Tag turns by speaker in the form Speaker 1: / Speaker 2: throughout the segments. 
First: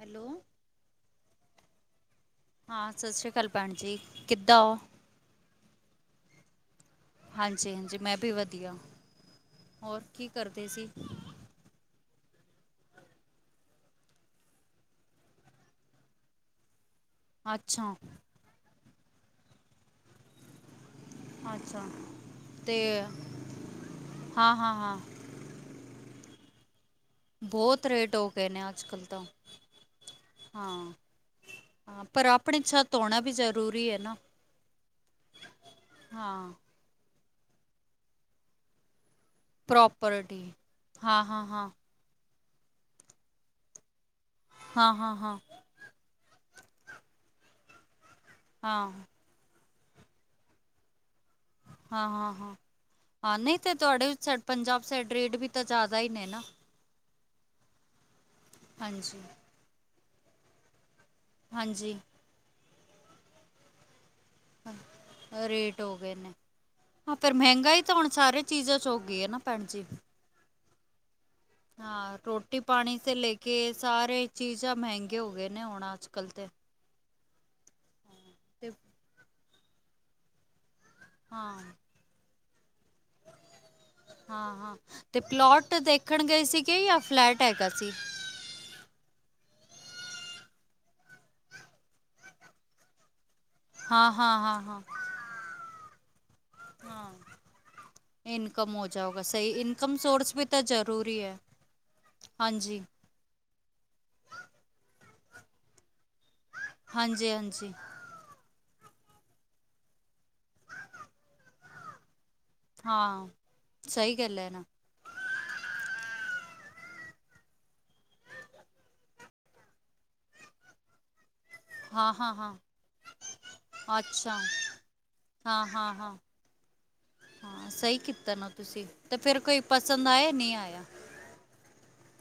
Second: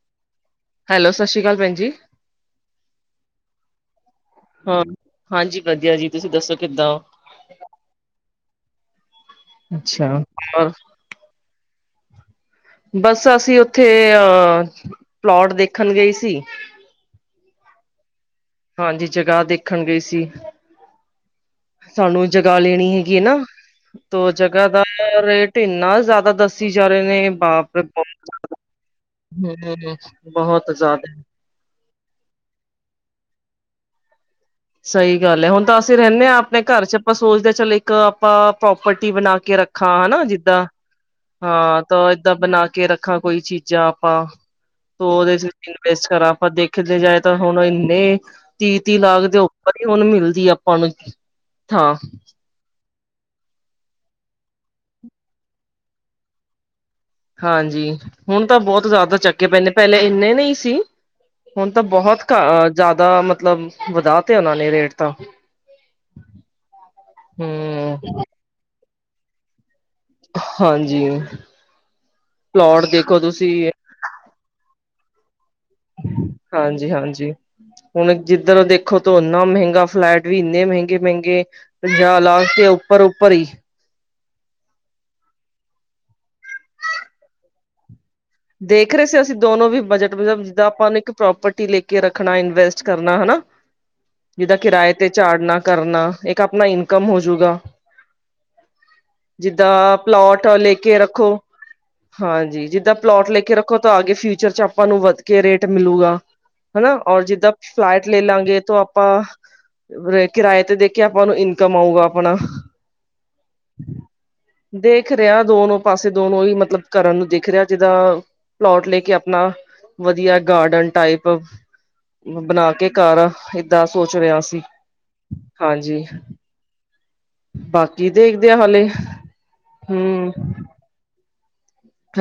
Speaker 1: Hello
Speaker 2: hello ਸਤਿ ਸ਼੍ਰੀ ਅਕਾਲ ਭੈਣ ਜੀ
Speaker 1: ਹਾਂ ਸਤਿ ਸ਼੍ਰੀ ਅਕਾਲ ਭੈਣ ਜੀ ਕਿੱਦਾਂ ਹੋ
Speaker 2: ਹਾਂ ਹਾਂਜੀ ਵਧੀਆ ਜੀ ਤੁਸੀਂ ਦੱਸੋ ਕਿੱਦਾਂ ਹੋ
Speaker 1: ਹਾਂਜੀ ਹਾਂਜੀ ਮੈਂ ਵੀ ਵਧੀਆ ਹੋਰ
Speaker 2: ਅੱਛਾ,
Speaker 1: ਕੀ ਕਰਦੇ
Speaker 2: ਹੋਰ
Speaker 1: ਸੀ
Speaker 2: ਬਸ ਅਸੀਂ ਉੱਥੇ ਅਹ ਪਲਟ ਦੇਖਣ ਗਈ ਸੀ
Speaker 1: ਅੱਛਾ
Speaker 2: ਹਾਂਜੀ, ਜਗ੍ਹਾ ਦੇਖਣ ਗਈ ਸੀ।
Speaker 1: ਅੱਛਾ
Speaker 2: ਸਾਨੂੰ ਜਗ੍ਹਾ
Speaker 1: ਤੇ
Speaker 2: ਲੈਣੀ ਹੈਗੀ ਏ ਨਾ, ਤੋ
Speaker 1: ਹਾਂ
Speaker 2: ਜਗ੍ਹਾ
Speaker 1: ਹਾਂ
Speaker 2: ਦਾ
Speaker 1: ਹਾਂ
Speaker 2: ਰੇਟ ਇੰਨਾ ਜ਼ਿਆਦਾ ਦੱਸੀ ਜਾ ਰਹੇ ਨੇ ਬਾਪ ਰੇ
Speaker 1: ਬਹੁਤ ਰੇਟ ਹੋ ਗਏ
Speaker 2: ਬਾਪ,
Speaker 1: ਨੇ ਅੱਜ ਕੱਲ੍ਹ ਤਾਂ
Speaker 2: [unintelligible] ਬਹੁਤ
Speaker 1: ਹਾਂ
Speaker 2: ਜ਼ਿਆਦਾ
Speaker 1: ਹਾਂ, ਪਰ ਆਪਣੀ ਛੱਤ ਹੋਣਾ ਵੀ ਜ਼ਰੂਰੀ ਏ ਨਾ।
Speaker 2: ਸਹੀ ਗੱਲ ਐ, ਹੁਣ ਤਾਂ ਅਸੀਂ ਰਹਿੰਦੇ ਹਾਂ ਆਪਣੇ ਘਰ ਚ। ਆਪਾਂ ਸੋਚਦੇ ਹਾਂ ਚਲ ਇੱਕ ਆਪਾਂ ਪ੍ਰੋਪਰਟੀ ਬਣਾ ਕੇ ਕੇ ਰੱਖਾ ਹੈਨਾ,
Speaker 1: ਪ੍ਰੋਪਰਟੀ
Speaker 2: ਜਿੱਦਾਂ, ਹਾਂ ਤਾਂ ਏਦਾਂ ਬਣਾ ਕੇ ਰੱਖਾ ਕੋਈ ਚੀਜ਼। ਜਾ ਪਾਂ
Speaker 1: ਹਾਂ ਹਾਂ ਹਾਂ
Speaker 2: ਉਹਦੇ ਚ ਇਨਵੈਸਟ ਕਰਾਂ, ਪਰ ਦੇਖਿਆ ਜਾਏ ਤਾਂ ਹੁਣ ਇੰਨੇ
Speaker 1: ਹਾਂ
Speaker 2: ਤੀਹ-ਤੀਹ ਲਾਗ ਦੇ ਹੋ ਵਧੀਆਂ ਹੁਣ ਮਿਲਦੀ ਆਪਾਂ ਨੂੰ। ਥਾਂ
Speaker 1: ਹਾਂ-ਹਾਂ-ਹਾਂ। ਹਾਂ, ਨਹੀਂ ਤੇ ਤੁਹਾਡੇ ਊ ਸਾਈਡ, ਪੰਜਾਬ ਸਾਈਡ ਰੇਟ ਵੀ ਤਾਂ ਜ਼ਿਆਦਾ ਹੀ ਨੇ ਨਾ।
Speaker 2: ਹਾਂਜੀ, ਹੁਣ ਤਾਂ ਬਹੁਤ ਜ਼ਿਆਦਾ
Speaker 1: ਹਾਂਜੀ
Speaker 2: ਚੱਕੇ ਪਏ ਨੇ। ਪਹਿਲੇ ਇੰਨੇ ਨਹੀਂ ਸੀ, ਹੁਣ ਤਾਂ
Speaker 1: ਹਾਂਜੀ
Speaker 2: ਬਹੁਤ ਘਾ, ਜ਼ਿਆਦਾ ਮਤਲਬ ਵਧਾ ਤੇ ਉਹਨਾਂ ਨੇ ਰੇਟ ਤਾਂ
Speaker 1: ਰੇਟ ਹੋ ਗਏ ਨੇ, ਹਾਂ ਫ਼ੇਰ ਮਹਿੰਗਾਈ ਤਾਂ ਹੁਣ
Speaker 2: ਹੂੰ
Speaker 1: ਸਾਰੇ ਚੀਜ਼ਾਂ ਚ ਹੋ ਗਈ ਏ ਨਾ ਭੈਣ ਜੀ।
Speaker 2: ਹਾਂਜੀ।
Speaker 1: ਹਾਂ, ਰੋਟੀ
Speaker 2: ਪਲੋਟ
Speaker 1: ਪਾਣੀ ਸੇ
Speaker 2: ਦੇਖੋ
Speaker 1: ਲੇ
Speaker 2: ਤੁਸੀਂ
Speaker 1: ਕੇ ਸਾਰੇ ਚੀਜ਼ਾਂ ਮਹਿੰਗੇ ਹੋ ਗਏ ਨੇ ਹੁਣ ਆ।
Speaker 2: ਹਾਂਜੀ ਹਾਂਜੀ, ਹੁਣ ਜਿੱਧਰ
Speaker 1: ਤੇ
Speaker 2: ਦੇਖੋ ਤੋ ਇੰਨਾ ਮਹਿੰਗਾ, ਫਲੈਟ ਵੀ ਇੰਨੇ ਮਹਿੰਗੇ ਮਹਿੰਗੇ-ਮਹਿੰਗੇ,
Speaker 1: ਹਾਂ
Speaker 2: ਪੰਜਾਹ ਲਾਸ ਤੇ ਉੱਪਰ-ਉੱਪਰ ਹੀ।
Speaker 1: ਹਾਂ-ਹਾਂ, ਤੇ ਪਲੋਟ ਤੇ ਦੇਖਣ ਗਏ ਸੀਗੇ ਯਾ ਫਲੈਟ ਹੈਗਾ ਸੀ?
Speaker 2: ਦੇਖ ਰਹੇ ਸੀ ਅਸੀਂ ਦੋਨੋ ਵੀ ਬਜਟ ਮਤਲਬ ਜਿੱਦਾਂ ਆਪਾਂ ਇੱਕ ਪ੍ਰੋਪਰਟੀ ਲੈ ਕੇ ਰੱਖਣਾ, ਇਨਵੈਸਟ ਕਰਨਾ ਹੈਨਾ।
Speaker 1: ਹਾਂ ਹਾਂ
Speaker 2: ਜਿਦਾਂ
Speaker 1: ਹਾਂ ਹਾਂ
Speaker 2: ਕਿਰਾਏ ਤੇ ਚਾੜ੍ਹਨਾ ਕਰਨਾ, ਇੱਕ ਆਪਣਾ ਇਨਕਮ ਹੋਜੂਗਾ।
Speaker 1: ਇੰਕਮ ਹੋ ਜਾਓਗਾ, ਸਹੀ। ਇੰਕਮ
Speaker 2: ਜਿੱਦਾਂ
Speaker 1: ਸੋਰਸ ਵੀ
Speaker 2: ਪਲੋਟ
Speaker 1: ਤਾਂ
Speaker 2: ਲੈ ਕੇ
Speaker 1: ਜ਼ਰੂਰੀ
Speaker 2: ਰੱਖੋ
Speaker 1: ਹੈ।
Speaker 2: ਹਾਂਜੀ, ਜਿੱਦਾਂ ਪਲੋਟ ਲੈਕੇ ਰੱਖੋ ਤਾਂ ਆਗੇ ਫਿਊਚਰ ਚ ਆਪਾਂ ਨੂੰ ਵੱਧ ਕੇ ਰੇਟ ਮਿਲੂਗਾ। ਹੈਨਾ, ਔਰ
Speaker 1: ਹਾਂਜੀ
Speaker 2: ਜਿੱਦਾਂ
Speaker 1: ਹਾਂਜੀ
Speaker 2: ਪਲਾਟ ਲੈ ਲਾਂਗੇ ਤੋ ਆਪਾਂ ਕਿਰਾਏ ਤੇ ਦੇ ਕੇ ਆਪਾਂ ਨੂੰ ਇਨਕਮ ਆਊਗਾ ਆਪਣਾ।
Speaker 1: ਹਾਂ। ਸਹੀ ਗੱਲ ਹੈ ਨਾ।
Speaker 2: ਦਿਖ ਰਿਹਾ ਦੋਨੋ ਪਾਸੇ, ਦੋਨੋ ਹੀ ਮਤਲਬ ਕਰਨ ਨੂੰ ਦਿਖ ਰਿਹਾ। ਜਿਦਾਂ, ਪਲੋਟ ਲੈਕੇ ਆਪਣਾ ਵਧੀਆ ਗਾਰਡਨ ਟਾਈਪ
Speaker 1: ਹਾਂ ਹਾਂ ਹਾਂ
Speaker 2: ਬਣਾ ਕੇ ਘਰ, ਏਦਾਂ ਸੋਚ
Speaker 1: ਅੱਛਾ
Speaker 2: ਰਿਹਾ ਸੀ।
Speaker 1: ਹਾਂ -ਹਾਂ-
Speaker 2: ਹਾਂਜੀ
Speaker 1: ਹਾਂ ਹਾਂ ਸਹੀ
Speaker 2: ਬਾਕੀ
Speaker 1: ਕੀਤਾ ਨਾ
Speaker 2: ਦੇਖਦੇ ਆ
Speaker 1: ਤੁਸੀਂ
Speaker 2: ਹਾਲੇ
Speaker 1: ਤੇ ਫੇਰ ਕੋਈ ਪਸੰਦ ਆਇਆ
Speaker 2: ਹੂੰ
Speaker 1: ਨਹੀਂ ਆਇਆ।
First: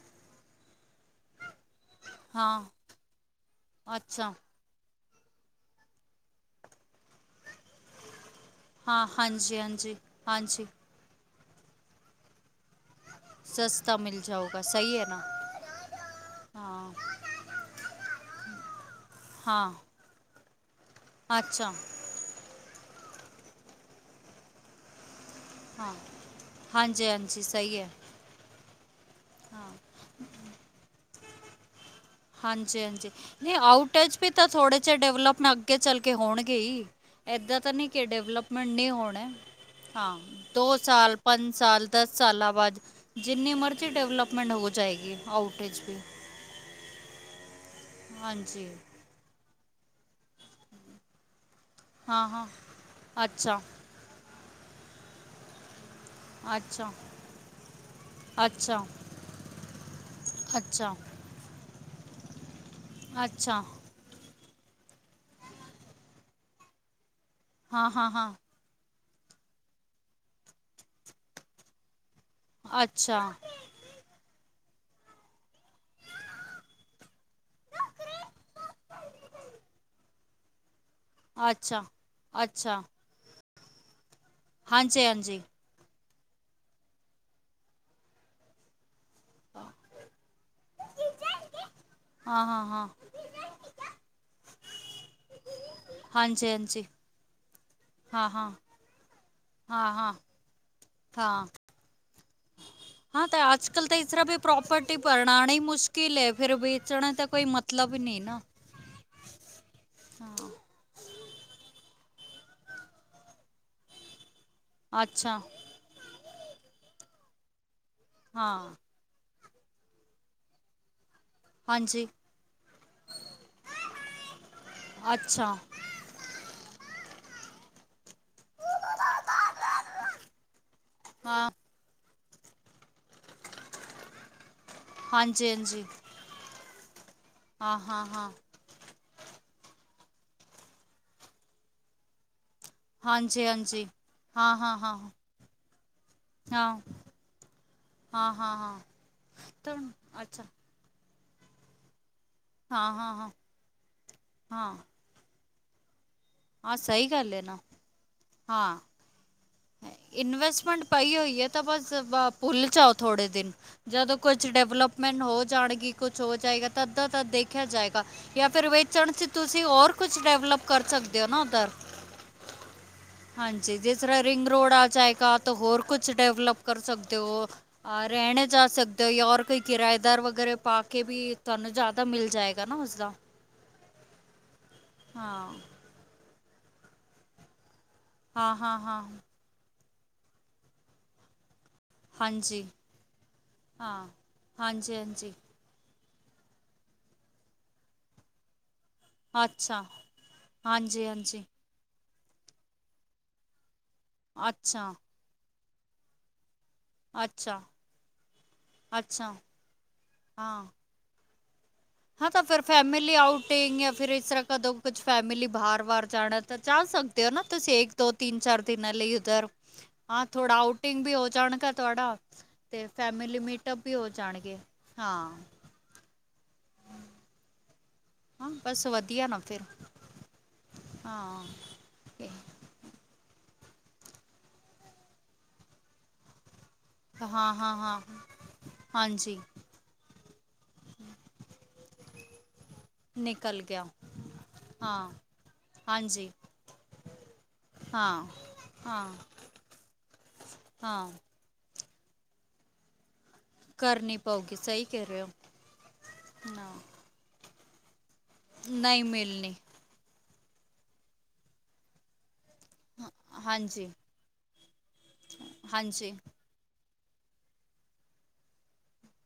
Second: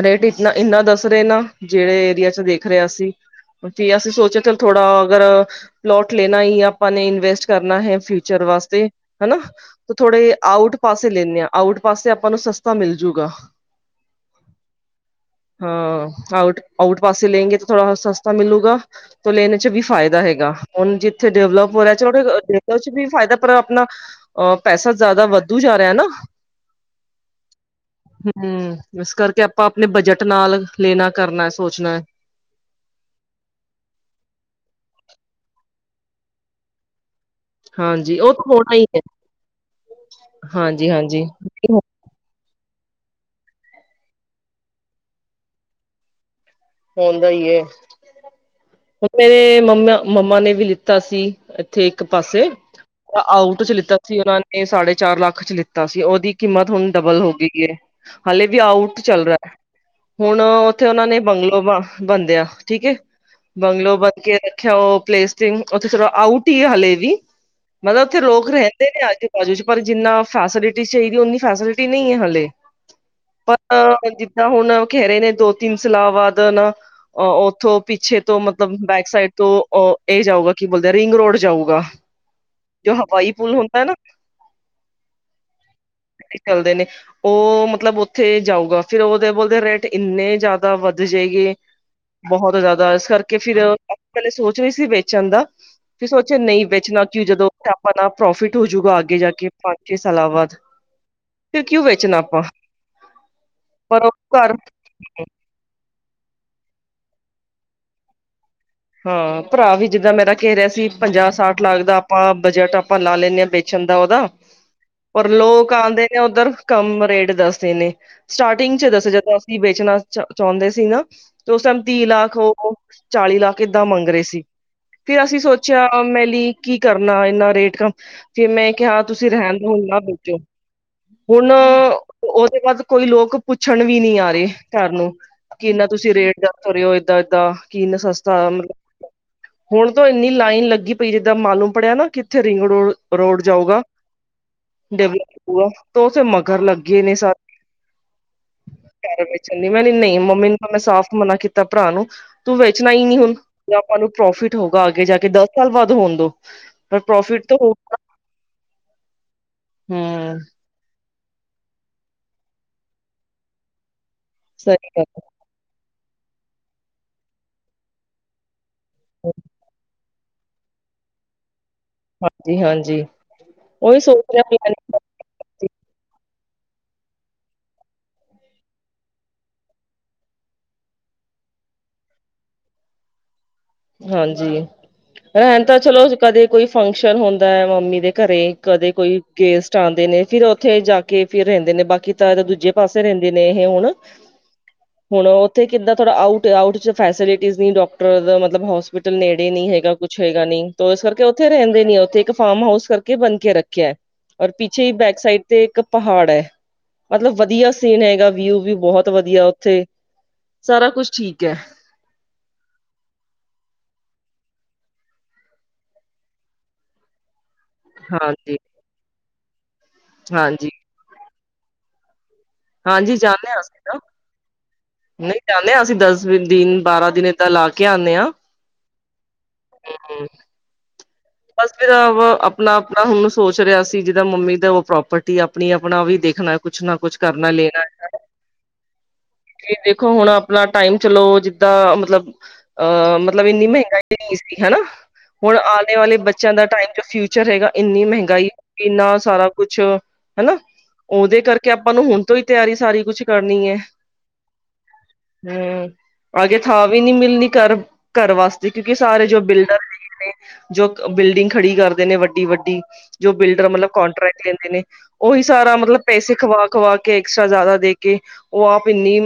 Speaker 2: ਰੇਟ ਇੰਨਾ ਦੱਸ ਰਹੇ ਨਾ ਜਿਹੜੇ ਏਰੀਆ ਚ
Speaker 1: ਹਾਂ
Speaker 2: ਵੇਖ ਰਹੇ ਆਂ ਅਸੀਂ ਜੇ ਅਸੀਂ
Speaker 1: ਅੱਛਾ
Speaker 2: ਸੋਚੀਏ ਤੇ। ਥੋੜਾ ਅਗਰ ਪਲੋਟ ਲੈਣਾ ਹੀ ਆਪਾਂ ਨੇ। ਇਨਵੈਸਟ ਕਰਨਾ ਹੈ ਫਿਊਚਰ ਵਾਸਤੇ
Speaker 1: ਹਾਂ
Speaker 2: ਹਨਾ
Speaker 1: ਹਾਂਜੀ ਹਾਂਜੀ
Speaker 2: ਥੋੜੇ ਜਿਹਾ
Speaker 1: ਹਾਂਜੀ
Speaker 2: ਆਊਟ ਪਾਸੇ ਲੈਂਨੇ ਹਾਂ ਆਊਟ ਪਾਸੇ ਆਪਾਂ ਨੂੰ ਸਸਤਾ ਮਿਲਜੂਗਾ।
Speaker 1: ਸਸਤਾ ਮਿਲ ਜਾਊਗਾ ਸਹੀ ਹੈ ਨਾ।
Speaker 2: ਹਾਂ ਆਊਟ-
Speaker 1: ਹਾਂ
Speaker 2: ਆਊਟ ਪਾਸੇ ਲੈਂਗੇ ਤਾਂ ਥੋੜਾ ਸਸਤਾ ਮਿਲੂਗਾ। ਤੋਂ ਲੈਣੇ ਚ
Speaker 1: ਹਾਂ
Speaker 2: ਵੀ ਫਾਇਦਾ ਹੈਗਾ ਹੁਣ ਜਿੱਥੇ
Speaker 1: ਅੱਛਾ
Speaker 2: ਡੈਵਲਪ ਹੋ ਰਿਹਾ [unintelligible] ਚ ਵੀ ਫਾਇਦਾ ਪਰ ਆਪਣਾ ਅ ਪੈਸਾ ਜ਼ਿਆਦਾ ਵੱਧ
Speaker 1: ਹਾਂ, ਹਾਂਜੀ-ਹਾਂਜੀ, ਸਹੀ ਹੈ।
Speaker 2: ਹੂ ਇਸ ਕਰਕੇ ਆਪਾਂ ਆਪਣੇ ਬਜਟ ਨਾਲ ਲੈਣਾ ਕਰਨਾ ਸੋਚਣਾ।
Speaker 1: ਹਾਂਜੀ- ਹਾਂਜੀ ਨਹੀਂ ਆਊਟ ਚ ਵੀ ਤਾਂ ਥੋੜ੍ਹੇ ਚ ਡੈਵਲਪ ਨਾਲ ਅੱਗੇ ਚੱਲ ਕੇ ਹੋਣਗੇ ਹੀ। ਏਦਾਂ ਤਾਂ ਨੀ ਕੇ
Speaker 2: ਹਾਂਜੀ ਉਹ ਤਾਂ
Speaker 1: ਡੈਵਲਪਮੈਂਟ
Speaker 2: ਹੋਣਾ ਹੀ
Speaker 1: ਨਹੀਂ ਹੋਣੇ ਹਾਂ ਦੋ ਸਾਲ
Speaker 2: ਹਾਂਜੀ-ਹਾਂਜੀ
Speaker 1: ਪੰਜ ਸਾਲ ਦਸ ਸਾਲਾਂ ਬਾਅਦ ਜਿੰਨੀ ਮਰਜ਼ੀ ਡਿਵਲਪਮੈਂਟ ਹੋ ਜਾਏਗੀ ਆਊਟਜ ਵੀ
Speaker 2: ਹੁੰਦਾ ਹੀ ਏ।
Speaker 1: ਹਾਂਜੀ।
Speaker 2: ਮੇਰੇ ਮੰਮਾ -ਮੰਮਾ ਨੇ ਵੀ ਲਿੱਤਾ ਸੀ। ਉੱਥੇ ਇੱਕ
Speaker 1: ਹਾਂ ਹਾਂ
Speaker 2: ਪਾਸੇ
Speaker 1: ਅੱਛਾ
Speaker 2: ਆਊਟ ਚ ਲਿੱਤਾ ਸੀ। ਉਹਨਾਂ ਨੇ ਸਾਢੇ ਚਾਰ ਲੱਖ ਚ ਲਿੱਤਾ ਸੀ ਉਹ। ਦੀ ਕੀਮਤ ਹੁਣ
Speaker 1: ਅੱਛਾ
Speaker 2: ਡਬਲ ਹੋ ਗਈ ਹੈ ਹਾਲੇ ਵੀ
Speaker 1: ਅੱਛਾ
Speaker 2: ਆਊਟ ਚੱਲ ਰਹਾ। ਹੁਣ ਉਥੇ
Speaker 1: ਅੱਛਾ
Speaker 2: ਉਹਨਾਂ ਨੇ ਬੰਗਲੋ ਬ ਬਣਦੇ ਆ ਠੀਕ ਏ।
Speaker 1: ਅੱਛਾ
Speaker 2: ਬੰਗ ਤੋ ਬਾਕੀ ਇੱਥੇ ਉਹ ਪਲੇਸਟਿੰਗ ਉੱਥੇ ਥੋੜਾ ਆਊਟ ਹੀ ਹੈ ਹਾਲੇ ਵੀ।
Speaker 1: ਹਾਂ
Speaker 2: ਮਤਲਬ
Speaker 1: ਹਾਂ
Speaker 2: ਉੱਥੇ
Speaker 1: ਹਾਂ
Speaker 2: ਲੋਕ ਰਹਿੰਦੇ ਨੇ ਆਜੂ -ਬਾਜੂ ਚ ਪਰ ਜਿੰਨਾ ਫੈਸਿਲਿਟੀ ਚਾਹੀਦੀ ਹੈ। ਓਨੀ ਫੈਸਿਲਿਟੀ ਨਹੀਂ ਹੈ ਹਾਲੇ।
Speaker 1: ਅੱਛਾ।
Speaker 2: ਆਪਾਂ ਜਿੱਦਾਂ ਹੁਣ ਓ ਕਹਿ ਰਹੇ ਨੇ ਦੋ ਤਿੰਨ ਸਲਾ ਬਾਅਦ ਉਦਾਂ ਨਾ ਉੱਥੋਂ ਪਿੱਛੇ ਤੋਂ ਮਤਲਬ ਬੈਕ ਸਾਈਡ ਤੋਂ ਅ ਏ ਜਾਊਗਾ ਕੀ ਬੋਲਦੇ ਆ ਰਿੰਗ ਰੋਡ ਜਾਊਗਾ
Speaker 1: ਅੱਛਾ ਅੱਛਾ
Speaker 2: ਜੋ ਹਵਾਈ ਪੁਲ ਹੁੰਦਾ ਹੈ ਨਾ।
Speaker 1: ਹਾਂਜੀ -ਹਾਂਜੀ।
Speaker 2: ਇਦਾਂ ਹੀ ਚੱਲਦੇ ਨੇ ਉ ਮਤਲਬ ਉੱਥੇ ਜਾਊਗਾ ਫਿਰ ਉਹਦੇ ਬੋਲਦੇ ਰੇਟ ਇੰਨੇ ਜ਼ਿਆਦਾ ਵ ਦਈਏ
Speaker 1: ਹਾਂ
Speaker 2: ਬਹੁਤ
Speaker 1: ਹਾਂ ਹਾਂ
Speaker 2: ਜਾਦਾ ਇਸ ਕਰਕੇ ਫਿਰ ਆਪਾਂ ਪਹਿਲੇ ਸੋਚ ਰਹੇ ਸੀ ਵੇਚਣ ਦਾ। ਫਿਰ ਸੋਚਿਆ
Speaker 1: ਹਾਂਜੀ
Speaker 2: ਨਹੀਂ
Speaker 1: ਹਾਂਜੀ
Speaker 2: ਵੇਚਣਾ ਕਿ ਜਦੋਂ ਆਪਾਂ ਨਾਲ
Speaker 1: ਹਾਂ ਹਾਂ
Speaker 2: ਪ੍ਰੋਫਿਟ ਹੋਜੂਗਾ ਅੱਗੇ ਜਾ ਕੇ ਪੰਜ
Speaker 1: ਹਾਂ
Speaker 2: ਛੇ
Speaker 1: ਹਾਂ
Speaker 2: ਸਾਲਾਂ ਬਾਅਦ।
Speaker 1: ਹਾਂ।
Speaker 2: ਫਿਰ ਕਿਉਂ ਵੇਚਣਾ ਆਪਾਂ।
Speaker 1: ਹਾਂ ਤੇ ਅੱਜ ਕੱਲ੍ਹ ਤੇ
Speaker 2: ਪਰ
Speaker 1: ਇਸ
Speaker 2: ਉਹ
Speaker 1: ਤਰਾਂ ਵੀ
Speaker 2: ਘਰ
Speaker 1: ਪ੍ਰੋਪਰਟੀ ਬਣਾਣੀ ਮੁਸ਼ ਕਿਲ ਏ ਫਿਰ ਵੇਚਣਾ ਦਾ ਕੋਈ ਮਤਲਬ ਨਹੀਂ ਨਾ।
Speaker 2: ਹਾਂ ਭਰਾ ਵੀ ਜਿੱਦਾਂ ਮੇਰਾ ਕਹਿ ਰਿਹਾ ਸੀ। ਪੰਜਾਹ ਸਠ ਲੱਖ ਦਾ ਆਪਾਂ ਬਜਟ ਆਪਾਂ ਲਾ ਲੈਂਦੇ ਆਂ ਬੇਚਣ ਦਾ ਉਹਦਾ। ਪਰ
Speaker 1: ਅੱਛਾ
Speaker 2: ਲੋਕ ਆਂਦੇ ਨੇ ਉੱਧਰ ਕੰਮ ਰੇਟ ਦੱਸਦੇ ਨੇ।
Speaker 1: ਹਾਂ
Speaker 2: ਸਟਾਟਿੰਗ ਚ ਦੱਸ ਜਦ ਤੀਹ ਵੇਚਣਾ ਚ ਚਾਹੁੰਦੇ ਸੀ ਨਾ ਤੇ ਉਸ ਟਾਈਮ
Speaker 1: ਹਾਂਜੀ
Speaker 2: ਤੀਹ ਲੱਖ ਹੋ ਚਾਲੀ ਲੱਖ ਕਿੱਦਾਂ ਮੰਗ ਰਹੇ ਸੀ ਫਿਰ ਅਸੀਂ
Speaker 1: ਅੱਛਾ
Speaker 2: ਸੋਚਿਆ ਕਿਆ ਮੈ ਲਈ ਕੀ ਕਰਨਾ ਇੰਨਾ ਰੇਟ ਕੰਮ ਜੇ ਮੈਂ ਕਿਹਾ ਤੁਸੀਂ ਰਹਿਣ ਦੋ ਹੁਣ ਨਾ ਬੇਚੋ
Speaker 1: ਹਾਂ
Speaker 2: ਹੁਣ ਉਹਦੇ ਬਾਅਦ ਕੋਈ ਲੋਕ ਪੁੱਛਣ ਵੀ ਨੀ ਆ ਰਹੇ ਕਰ ਲੌ
Speaker 1: ਹਾਂਜੀ
Speaker 2: ਕਿ
Speaker 1: ਹਾਂਜੀ
Speaker 2: ਇੰਨਾ ਤੁਸੀਂ ਰੇਟ ਪਰ ੳ ਏਦਾਂ- ਏਦਾਂ
Speaker 1: ਹਾਂ
Speaker 2: ਕਿ ਇੰਨਾ
Speaker 1: ਹਾਂ
Speaker 2: ਸਸ
Speaker 1: ਹਾਂ
Speaker 2: ਹੁਣ ਤਾਂ ਇੰਨੀ ਲਾਈਨ ਲੱਗੀ ਪਈ ਜਿੱਦਾਂ ਮਾਲੂਮ ਪੜ੍ਹਿਆ ਨਾ ਕਿ ਉੱਥੇ ਰਿੰਗ ਰੋਡ- ਰੋਡ
Speaker 1: ਹਾਂਜੀ
Speaker 2: ਜਾਊਗਾ।
Speaker 1: ਹਾਂਜੀ ਹਾਂ- ਹਾਂ- ਹਾਂ।
Speaker 2: ਡੇਵਲਪ ਹੁਆ ਤੋ ਉਥੇ ਮਗਰ
Speaker 1: ਹਾਂ
Speaker 2: ਲੱਗੇ ਨੇ ਸਾਰੇ।
Speaker 1: ਹਾਂ ਹਾਂ ਹਾਂ
Speaker 2: [inaudible] ਨਹੀਂ
Speaker 1: ਅੱਛਾ
Speaker 2: ਮੰਮੀ ਮੈਂ ਸਾਫ਼ ਮਨਾ ਕੀਤਾ ਭਰਾ ਨੂੰ ਤੂੰ ਵੇਚਣਾ
Speaker 1: ਹਾਂ
Speaker 2: ਹੀ
Speaker 1: ਹਾਂ
Speaker 2: ਨੀ
Speaker 1: ਹਾਂ
Speaker 2: ਹੁਣ ਜਾਂਦੋ ਆਪਾਂ ਨੂੰ ਪ੍ਰੋਫਿਟ
Speaker 1: ਹਾਂ
Speaker 2: ਹੋਊਗਾ ਅੱਗੇ ਜਾ ਕੇ ਦੱਸ ਸਾਲ ਬਾਅਦ ਹੋਣ ਦੋ,
Speaker 1: ਹਾਂ
Speaker 2: ਪਰ
Speaker 1: ਸਹੀ ਗੱਲ ਹੈ
Speaker 2: ਪ੍ਰੋਫਿਟ
Speaker 1: ਨਾ
Speaker 2: ਤਾਂ ਹੋ
Speaker 1: ਹਾਂ ਇਨਵੈਸਟਮੈਂਟ ਪਈ ਹੋਈ ਹੈ ਤਾਂ ਬਸ ਪੁੱਲ ਜਾਓ ਥੋੜ੍ਹੇ ਦਿਨ। ਜਦੋਂ ਕੁਛ
Speaker 2: ਸਹੀ ਗੱਲ ਹੈ।
Speaker 1: ਡਿਵਲਪਮੈਂਟ ਹੋ ਜਾਣਗੀ ਕੁਛ ਹੋ ਜਾਏਗਾ ਤਾਂ ਤਧ ਦਾ ਤਧ ਦੇਖਿਆ ਜਾਏਗਾ ਜਾਂ ਫਿਰ ਵੇਚਣ ਚ ਤੁਸੀਂ ਹੋਰ ਕੁਛ ਕੁ ਡੈਵਲਪ ਕਰ ਸਕਦੇ ਹੋ ਨਾ ਉੱਧਰ।
Speaker 2: ਹਾਂਜੀ, ਹਾਂਜੀ ਉਹੀ
Speaker 1: ਤਰ੍ਹਾਂ
Speaker 2: ਸੋਚ ਰਿਹਾ
Speaker 1: ਰਿੰਗ ਰੋਡ ਆ ਜਾਏਗਾ,
Speaker 2: ਪਲੈਨਿੰਗ।
Speaker 1: ਹੋਰ ਕੁਛ ਡਿਵਲਪ ਕਰ ਸਕਦੇ ਓ। ਅ ਰਹਿਣੇ ਜਾ ਸਕਦੇ ਹੋ। ਜਾਂ, ਔਰ ਕੋਈ ਕਿਰਾਏਦਾਰ ਵਗੈਰਾ ਪਾ ਕੇ ਵੀ ਤੁਹਾਨੂੰ ਜ਼ਿਆਦਾ ਮਿਲ ਜਾਏਗਾ। ਗਾ ਨਾ ਉਸਦਾ
Speaker 2: ਹਾਂਜੀ
Speaker 1: ਹਾਂ
Speaker 2: ਰਣ ਤਾਂ ਚਲੋ ਕਦੇ ਕੋਈ ਫੰਕਸ਼ਨ ਹੁੰਦਾ ਹੈ ਮੰਮੀ ਦੇ ਘਰੇ
Speaker 1: ਹਾਂ ਹਾਂ
Speaker 2: ਕਦੇ
Speaker 1: ਹਾਂ
Speaker 2: ਕੋਈ ਗੇਸਟ ਆਉਂਦੇ ਨੇ ਫਿਰ ਉੱਥੇ ਜਾ ਕੇ ਫਿਰ ਰਹਿੰਦੇ ਨੇ ਬਾਕ ਕੀਤਾ ਏ ਤਾਂ
Speaker 1: ਹਾਂਜੀ
Speaker 2: ਦੂਜੇ ਪਾਸੇ ਰਹਿੰਦੇ ਨੇ ਇਹ ਹੁਣ
Speaker 1: ਹਾਂ ਹਾਂਜੀ
Speaker 2: ਹੁਣ
Speaker 1: ਹਾਂਜੀ
Speaker 2: ਉਹ ਤੇ ਕਿੱਦਾਂ ਥੋੜ੍ਹਾ ਆਊਟ ਆਊਟ ਫੈਸਲਿਟੀਜ਼ ਨੀ ਡੋਕਟਰ ਦਾ ਮਤਲਬ ਹੋਸ ਨੇੜੇ ਨੀ
Speaker 1: ਅੱਛਾ
Speaker 2: ਹੈਗਾ। ਕੁੱਛ ਹੈਗਾ ਨੀ, ਤਾ ਇਸ
Speaker 1: ਹਾਂਜੀ
Speaker 2: ਕਰਕੇ
Speaker 1: ਹਾਂਜੀ
Speaker 2: ਉੱਥੇ ਰਹਿੰਦੇ ਨੀ ਉੱਥੇ ਇੱਕ ਫਾਰਮ ਹਾਊਸ ਕਰਕੇ ਬੰਦ ਕਰਕੇ ਰੱਖਿਆ ਏ। ਔਰ ਪਿੱਛੇ ਹੀ
Speaker 1: ਅੱਛਾ
Speaker 2: ਬੈਕ ਸਾਈਡ ਤੇ ਇੱਕ ਪਹਾੜ ਐ। ਮਤਲਬ
Speaker 1: ਅੱਛਾ
Speaker 2: ਵਧੀਆ ਸੀਨ ਹੈਗਾ ਵਿਊ ਵੀ ਬਹੁਤ
Speaker 1: ਅੱਛਾ
Speaker 2: ਵਧੀਆ ਉੱਥੇ,
Speaker 1: ਹਾਂ
Speaker 2: ਸਾਰਾ ਕੁਛ ਠੀਕ ਐ।
Speaker 1: ਹਾਂ ਤਾਂ ਫਿਰ ਫੈਮਲੀ ਆਊਟਿੰਗ ਜਾਂ ਫਿਰ ਇਸ ਤਰ੍ਹਾਂ ਕਦੋਂ ਕੁਛ ਫੈਮਲੀ ਬਾਰ ਵਾਰ ਜਾਣਾ ਤਾਂ ਚ ਸਕਦੇ। ਤੇਓ ਨਾ ਤੁਸੀ ਦੋ, ਤਿੰਨ,
Speaker 2: ਹਾਂਜੀ
Speaker 1: ਚਾਰ ਦਿਨਾਂ ਲਈ ਉਧਰ ਹਾਂ ਥੋੜਾ
Speaker 2: ਹਾਂਜੀ
Speaker 1: ਆਊਟਿੰਗ ਵੀ ਹੋ ਜਾਣ ਗ ਤੁਹਾਡਾ। ਅਤੇ
Speaker 2: ਹਾਂਜੀ
Speaker 1: ਫੈਮਿਲੀ
Speaker 2: ਜਾਂਦੇ ਹਾਂ
Speaker 1: ਮੀਟਅਪ
Speaker 2: ਅਸੀਂ ਤਾਂ
Speaker 1: ਵੀ ਹੋ ਜਾਣਗੇ। ਹਾਂ
Speaker 2: ਨਹੀਂ ਜਾਂਦੇ ਹਾਂ ਅਸੀਂ ਦਸ ਦਿਨ, ਬਾਰਾਂ ਦਿਨ ਦਾਂ ਲਾ ਕੇ ਆਉਦੇ ਆ।
Speaker 1: ਹਾਂ ਬਸ ਵਧੀਆ ਨਾ ਫਿਰ ਹਾਂ ਓਕੇ।
Speaker 2: ਆਪਣਾ, ਆਪਣਾ ਹੁਣ ਸੋਚ ਰਿਹਾ ਸੀ ਜਿਦਾਂ ਮੰਮੀ ਦਾ ਉਹ ਪ੍ਰੋਪਰਟੀ ਆਪਣੀ ਆਪਣਾ ਵੀ ਦੇਖਣਾ। ਕੁਛ ਨਾ ਕੁਛ ਕਰਨਾ
Speaker 1: ਹਾਂ ਹਾਂ
Speaker 2: ਲੈਣਾ
Speaker 1: ਹਾਂ ਹਾਂਜੀ।
Speaker 2: ਦੇਖੋ ਹੁਣ ਆਪਣਾ ਟਾਈਮ ਚਲੋ ਜਿੱਦਾਂ ਮਤਲਬ ਅਹ ਮਤਲਬ
Speaker 1: ਨਿਕਲ
Speaker 2: ਇੰਨੀ
Speaker 1: ਗਿਆ
Speaker 2: ਮਹਿੰਗਾਈ ਨਹੀਂ ਸੀ ਹਨਾ?
Speaker 1: ਹਾਂ
Speaker 2: ਹੁਣ ਵਾਲੇ
Speaker 1: ਹਾਂਜੀ
Speaker 2: ਬੱਚਿਆਂ ਦਾ ਟਮ ਫਿਊਚਰ ਹੈਗਾ। ਇੰਨੀ
Speaker 1: ਹਾਂ
Speaker 2: ਮਹਿੰਗਾਈ,
Speaker 1: ਹਾਂ
Speaker 2: ਇੰਨਾ ਸਾਰਾ ਕੁਛ ਹਨਾ।
Speaker 1: ਹਾਂ
Speaker 2: ਉਹਦੇ ਕਰਕੇ ਆਪਾਂ ਨੂੰ ਹੁਣ ਤੋਂ ਹੀ ਤਿਆਰੀ ਸਾਰੀ ਕੁਛ ਕਰਨੀ ਐ।
Speaker 1: ਕਰਨੀ ਪਊਗੀ ਸਹੀ ਕਹਿ ਰਹੇ ਹੋ
Speaker 2: ਹੂੰ ਅਗੇ
Speaker 1: ਨਾ
Speaker 2: ਥਾਂ ਵੀ ਮਿਲਣੀ ਕਰ ਘਰ ਵਾਸਤੇ ਕਿਉਂਕਿ,
Speaker 1: ਨਹੀਂ
Speaker 2: ਸਾਰੇ ਜੋ
Speaker 1: ਮਿਲਣੀ
Speaker 2: ਬਿਲਡਰ ਵੀਰ ਨੇ ਜੋ ਬਿਲਡਿੰਗ ਖੜੀ ਕਰਦੇ ਨੇ ਵੱਡੀ, ਵੱਡੀ ਜੋ ਬਿਲਡਰ
Speaker 1: ਹਾਂਜੀ
Speaker 2: ਮਤਲਬ ਕੋਂਟੈਕਟ ਲੈਂਦੇ ਨੇ। ਉਹੀ ਸਾਰਾ ਮਤਲਬ
Speaker 1: ਹਾਂਜੀ
Speaker 2: ਪੈਸੇ ਖਵਾ, ਖਵਾ ਕੇ ਐਕਸਟਰਾ ਜ਼ਿਆਦਾ ਦੇ ਕੇ ਉਹ ਆਪ ਇੰਨੀ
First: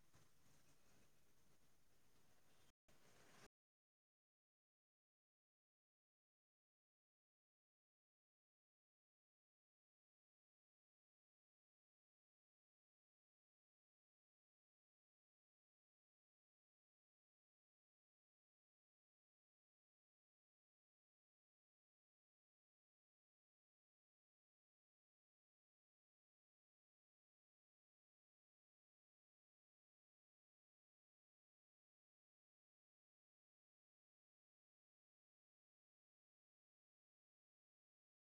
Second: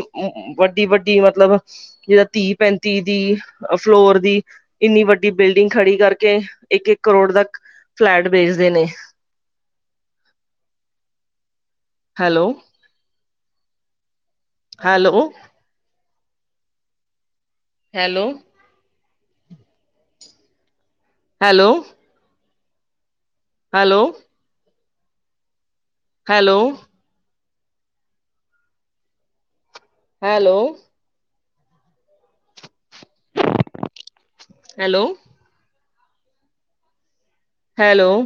Speaker 2: ਵੱਡੀ, ਵੱਡੀ ਮਤਲਬ ਜਿਹੜਾ ਤੀਹ ਪੈਂਤੀ ਦੀ ਫਲੋਰ ਦੀ ਇੰਨੀ ਵੱਡੀ ਬਿਲਡਿੰਗ ਖੜੀ ਕਰਕੇ ਕੇ ਇੱਕ, ਇੱਕ ਕਰੋੜ ਦਾ ਫਲੈਟ ਵੇਚਦੇ ਨੇ। Hello. Hello. Hello. Hello. Hello. Hello. Hello. Hello. Hello.